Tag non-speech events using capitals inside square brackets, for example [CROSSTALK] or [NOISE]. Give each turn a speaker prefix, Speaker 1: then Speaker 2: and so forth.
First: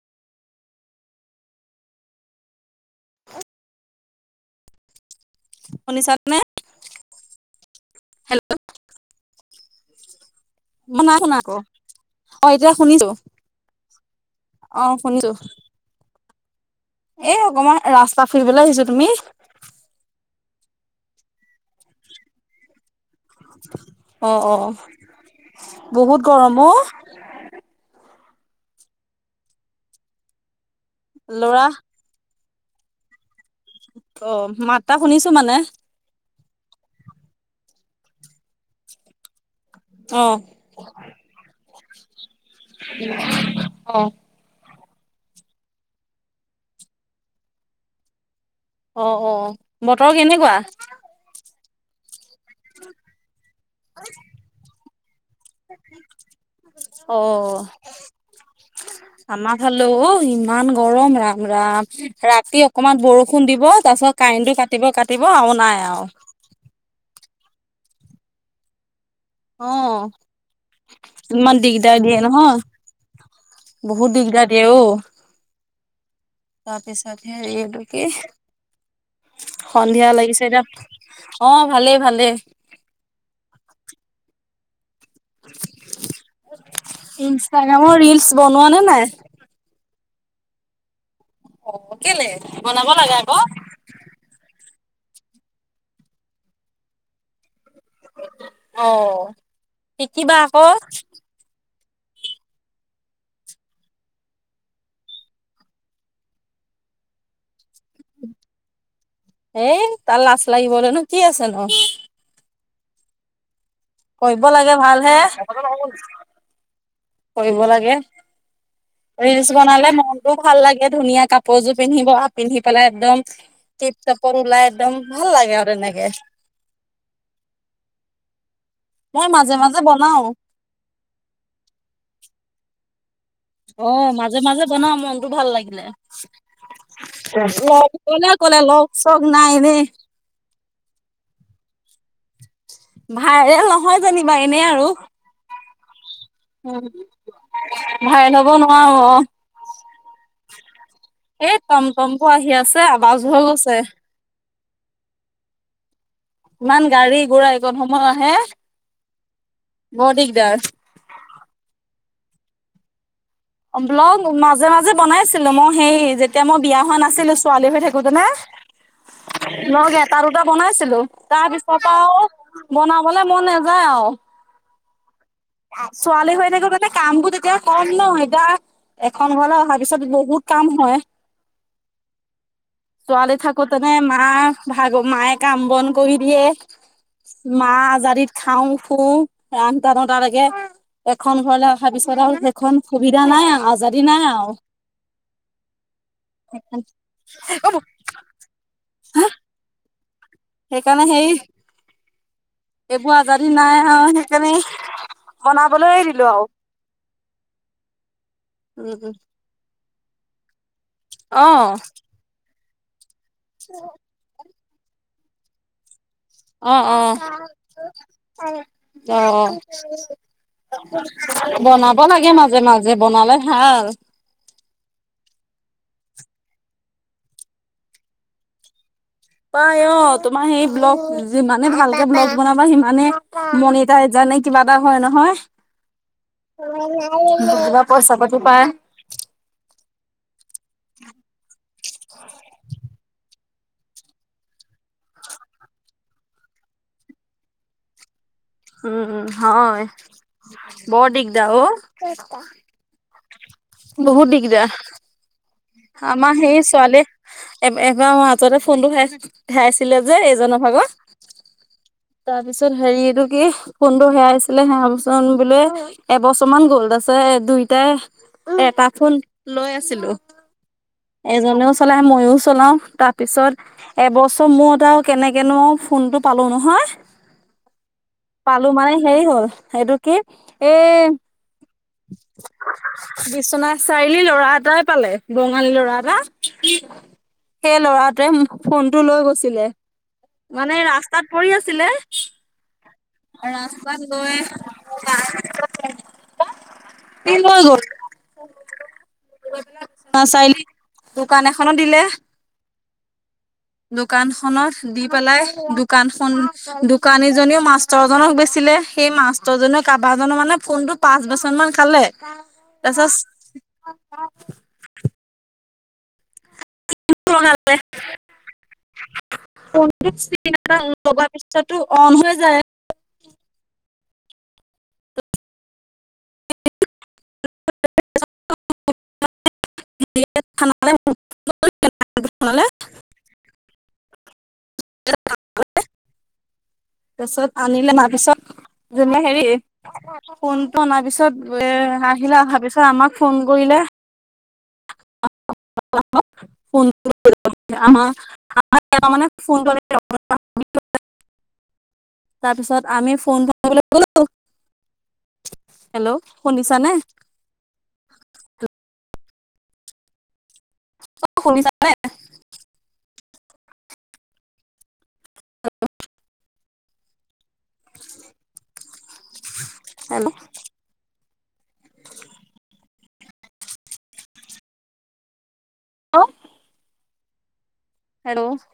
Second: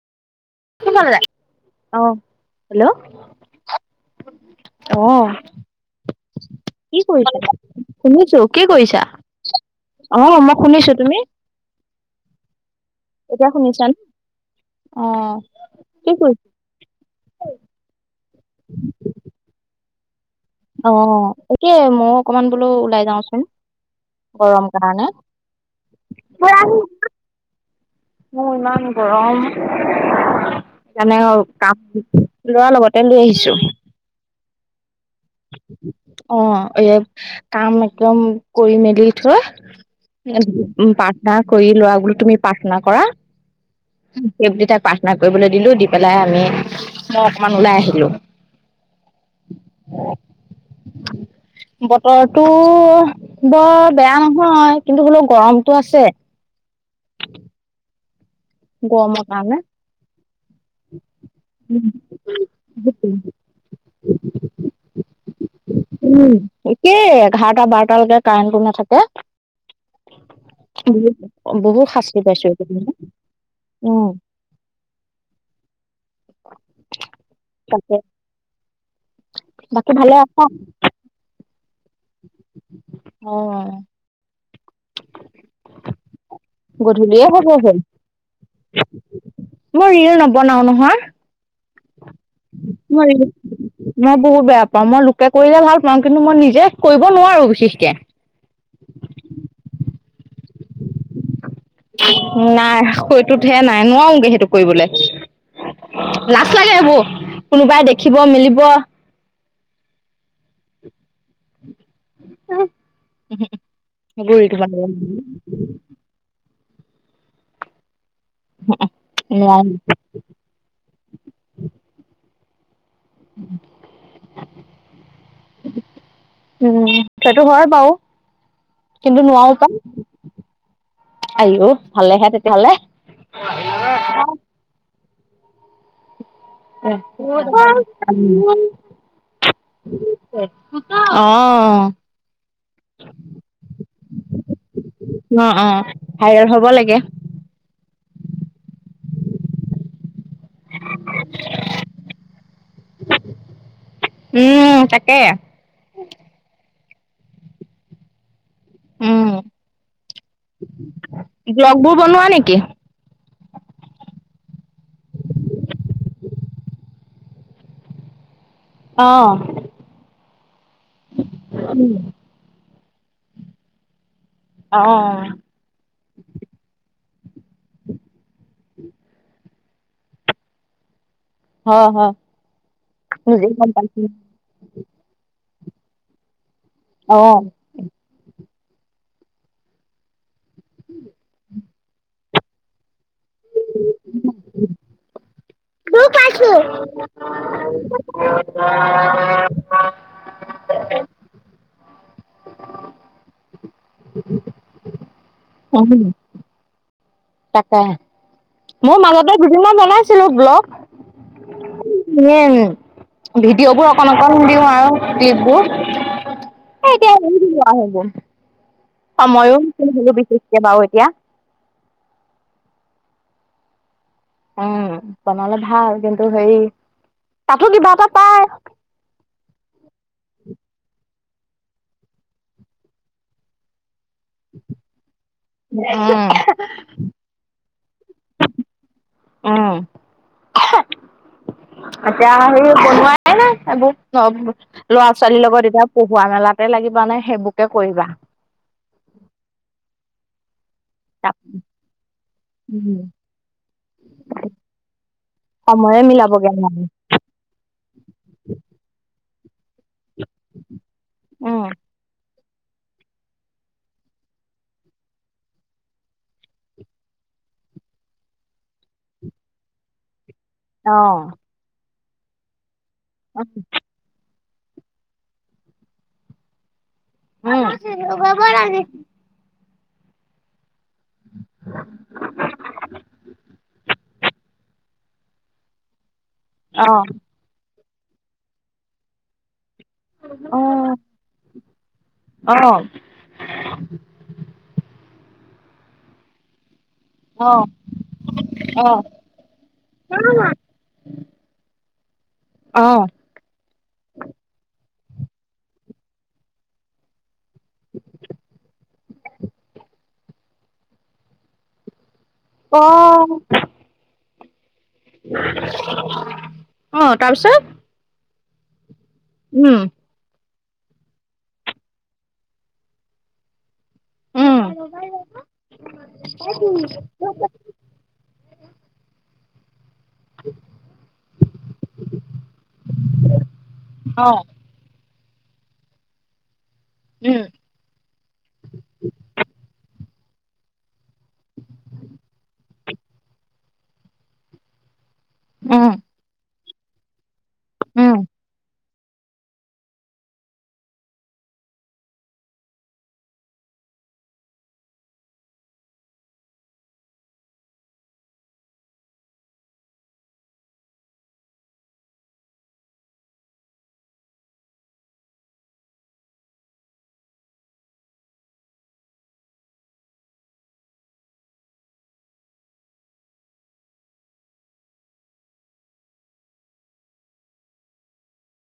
Speaker 1: [UNINTELLIGIBLE] অ hello অ
Speaker 2: শুনিছানে?
Speaker 1: কি কৰিছা? শুনিছো,
Speaker 2: হেল্ল'
Speaker 1: কি কৰিছা? অ মই শুনিছো,
Speaker 2: নাই
Speaker 1: তুমি?
Speaker 2: শুনা আকৌ। অ এতিয়া শুনিছো।
Speaker 1: এতিয়া শুনিছ [UNINTELLIGIBLE] অ কি কৰি
Speaker 2: এ অকমান ৰাস্তা ফুৰিবলে আহিছো, তুমি?
Speaker 1: অ তাকেই মইও অকমান বোলো ওলাই যাওঁচোন।
Speaker 2: অ, অ, অ
Speaker 1: গৰম কাৰণে
Speaker 2: বহুত গৰম অ।
Speaker 1: মোৰ ইমান গৰম।
Speaker 2: ল'ৰা
Speaker 1: [UNINTELLIGIBLE] ল'ৰা লগতে লৈ আহিছো।
Speaker 2: অ মাতটা শুনিছো মানে।
Speaker 1: অ এই কাম একদম কৰি মেলি থৈ
Speaker 2: অ'।
Speaker 1: প্ৰাৰ্থনা কৰি ল'ৰাক বোলো তুমি পাৰ না কৰা
Speaker 2: অ'
Speaker 1: সেইবুলি তাক প্ৰাৰ্থনা কৰিবলৈ দিলো। দি পেলাই আমি মই অকমান ওলাই আহিলো।
Speaker 2: অ, অ বতৰ কেনেকুৱা?
Speaker 1: বতৰটো বৰ বেয়া নহয়, কিন্তু হ'লেও গৰমটো আছে।
Speaker 2: অ।
Speaker 1: গ
Speaker 2: আমাৰ ফালেও ইমান গৰম। ৰাম! ৰাম! ৰাতি অকমান বৰষুণ দিব। তাৰ পিছত কাৰেণ্টো কাটিব, কাটিব আৰু নাই আও।
Speaker 1: উম [UNINTELLIGIBLE] একেই এঘাৰটা, বাৰটালৈকে কাৰেণ্টটো নেথাকে।
Speaker 2: অ ইমান
Speaker 1: বহুত
Speaker 2: দিগদাৰ
Speaker 1: শাস্তি
Speaker 2: দিয়ে
Speaker 1: পাইছো
Speaker 2: নহয়।
Speaker 1: এইকেইদিন। উম
Speaker 2: বহুত দিগদাৰ দিয়ে ঔ। তাৰপিছতে এইটো
Speaker 1: তাকে
Speaker 2: কি
Speaker 1: বাকী
Speaker 2: সন্ধিয়া
Speaker 1: ভালে আছা
Speaker 2: লাগিছে এতিয়া অ, ভালে ভালে।
Speaker 1: অ, অ। গধূলিয়ে হ'ব হ'ল
Speaker 2: ইনষ্টাগ্ৰামৰ ৰীলচ বনোৱা নে নাই?
Speaker 1: মই ৰীল নবনাও নহয়।
Speaker 2: অ কেলে? বনাব
Speaker 1: মই
Speaker 2: লাগে
Speaker 1: ৰিল
Speaker 2: আকৌ।
Speaker 1: মই বহুত বেয়া পাওঁ। মই লোকে কৰিলে ভাল পাওঁ। কিন্তু মই নিজে কৰিব নোৱাৰো বিশেষকে।
Speaker 2: অ, শিকিবা আকৌ।
Speaker 1: নাই, সৈটোতহে নাই। নোৱাৰোগে সেইটো কৰিবলে। লাজ লাগে এইবোৰ। কোনোবাই দেখিব মেলিব।
Speaker 2: এই তাৰ লাজ লাগিবলেনো কি আছে ঘৰত
Speaker 1: [UNINTELLIGIBLE]
Speaker 2: কৰিব
Speaker 1: গুৰিটো
Speaker 2: লাগে
Speaker 1: মানে
Speaker 2: ভাল হে। কৰিব লাগে।
Speaker 1: অ অ [UNINTELLIGIBLE]
Speaker 2: ৰিলচ বনালে মনটোও ভাল লাগে ধুনীয়া কাপোৰযোৰ পিন্ধিব, পিন্ধি পেলাই একদম। টিপ তপত ওলাই একদম ভাল লাগে আৰু তেনেকে
Speaker 1: উম সেইটো হয় বাও কিন্তু
Speaker 2: মই
Speaker 1: নোৱাৰোও
Speaker 2: মাজে
Speaker 1: পাই
Speaker 2: মাজে বনাও
Speaker 1: আইও ভালেহে তেতিয়াহলে
Speaker 2: অ মাজে মাজে বনাও মনটো ভাল লাগিলে। ওৱ কোনে কলে লগ চগ নাই এনেই।
Speaker 1: অহ।
Speaker 2: ভাইৰেল নহয় জানিবা এনে আৰু
Speaker 1: অহ, অহ।
Speaker 2: ভাইৰেল হব নোৱাৰো অ
Speaker 1: হয় [UNINTELLIGIBLE]
Speaker 2: এই টম টমবোৰ আহি আছে আৱাজ হৈ গৈছে
Speaker 1: উম তাকে।
Speaker 2: ইমান গাড়ী গোৰা এইকণ সময় আহে
Speaker 1: উম
Speaker 2: বৰ দিগদাৰ।
Speaker 1: ব্লগবোৰ বনোৱা নেকি?
Speaker 2: ব্লগ মাজে -মাজে বনাইছিলো মই সেই যেতিয়া মই বিয়া হোৱা নাছিলো ছোৱালী হৈ থাকোতে নে
Speaker 1: অ
Speaker 2: ব্লগ এটা দুটা বনাইছিলো তাৰপিছত আও বনাবলে মন নাযায় আও
Speaker 1: অহ।
Speaker 2: ছোৱালী হৈ থাকোতেযে তাতে কাম বোৰ তেতিয়া কম নহ এতিয়া এখন ঘৰলে অহাৰ পিছত বহুত কাম হয়
Speaker 1: হয় হয়
Speaker 2: ছোৱালী
Speaker 1: নিজে গম
Speaker 2: থাকোতেনে
Speaker 1: পাইছো
Speaker 2: মা ভাগ মায়ে কাম বন কৰি দিয়ে,
Speaker 1: অ
Speaker 2: মা আজাদিত খাওঁ শুওঁ আঠটা নতালৈকে, এখন ঘৰলে অহাৰ পিছত আৰু সেইখন সুবিধা নাই আৰু আজাদী নাই আও।
Speaker 1: ৰাখি।
Speaker 2: সেইকাৰণে সেই এইবোৰ আজাদী নাই আৰু সেইকাৰণে বনাবলৈ এৰি দিলো আও
Speaker 1: তাকে,
Speaker 2: উম
Speaker 1: মোৰ
Speaker 2: উম
Speaker 1: মাজতে দুদিনমান বনাইছিলো ব্লগ
Speaker 2: অ।
Speaker 1: সেইয়ে ভিডিঅ'বোৰ অকণ অকণ দিওঁ আৰু ৰিলছবোৰ
Speaker 2: অ
Speaker 1: এ
Speaker 2: অ
Speaker 1: এতিয়া আহ মন চন নোহোৱা হৈ গল, সময়ো
Speaker 2: অ
Speaker 1: হো [UNINTELLIGIBLE] বিশষকে বাৰু এতিয়া
Speaker 2: বনাব লাগে মাজে মাজে বনালে ভাল
Speaker 1: উম, বনালে ভাল কিন্তু হেৰি, তাতো কিবা এটা পাই
Speaker 2: পাই অ তোমাৰ সেই ব্লগ যিমানে ভালকে ব্লগ বনাবা সিমানে মনিটাইজা নে কিবা এটা হয় নহয়? [UNINTELLIGIBLE] কিবা পইচা পাতি পায়
Speaker 1: উম। তাকে আৰু সেই বনোৱাই নাই এইবোৰ ব্লগবোৰ ল'ৰা -ছোৱালীৰ লগত এতিয়া পঢ়োৱা মেলাতে লাগিব নে সেইবোৰকে কৰিবা
Speaker 2: উম উম হয় বৰ দিগদাৰ অঔ বহুত দিগদাৰ
Speaker 1: সময়ে
Speaker 2: আমাৰ
Speaker 1: মিলাবগে
Speaker 2: সেই
Speaker 1: নোৱাৰি
Speaker 2: ছোৱালী এ এবাৰ মাজতে ফোনটো হেৰাইছে হেৰাইছিলে যে এইজনৰ
Speaker 1: উম,
Speaker 2: ভাগত তাৰপিছত হেৰি এইটো কি ফোনটো হেৰাইছিলে হেৰাপিছত বোলে এবছৰ মান গ'ল আছে, দুইটাই এটা ফোন লৈ আছিলো।
Speaker 1: অঁ
Speaker 2: এজনেও চলাই মইও চলাও তাৰ
Speaker 1: অ',
Speaker 2: পিছত এবছৰ মোৰত আৰু কেনেকেনো ফোনটো পালো নহয়। পালো মানে হেৰি হ'ল, সেইটো- কি এ বিশ্বনাথ চাৰিআলি ল'ৰা এটাই পালে বঙালী ল'ৰা এটা। সেই ল'ৰাটোৱে ফোনটো লৈ গৈছিলে, মানে
Speaker 1: অ',
Speaker 2: ৰাস্তাত পৰি আছিলে।
Speaker 1: অ
Speaker 2: [UNINTELLIGIBLE] সি লৈ গল। বিশ্বনাথ চাৰআলি দোকান এখনত দিলে।
Speaker 1: অঁ
Speaker 2: দোকান খনত দি পেলাই, দোকান খন- দোকানীজনীও মাষ্টৰজনক বেছিলে, সেই মাষ্টৰজনীও কাৰোবাৰ জনৰো মানে ফোনটোত - পাঁচ বছৰ মান খালে তাৰপাছত -
Speaker 1: অঁ তাৰপিছত-
Speaker 2: এ লগাৰ
Speaker 1: উম,
Speaker 2: পিছতো অন হৈ যায় [UNINTELLIGIBLE]
Speaker 1: উম
Speaker 2: [UNINTELLIGIBLE]
Speaker 1: অ
Speaker 2: ত
Speaker 1: উম,
Speaker 2: সত [UNINTELLIGIBLE] আনিলে, অনা পিছত জোনে হেৰি ফোনটো অনা পিছত- পিছত এ আহিলে অহাৰ পিছত আমাক ফোন কৰিলে।
Speaker 1: উম,
Speaker 2: অ ফ আ
Speaker 1: উম।
Speaker 2: [UNINTELLIGIBLE] মানে ফোন কৰি [UNINTELLIGIBLE] তাৰ পিছত আমি ফোন কৰিবলৈ গ'লো। হেল্ল' শুনিছা নে। অ শুনিছা নে। Hello hello hello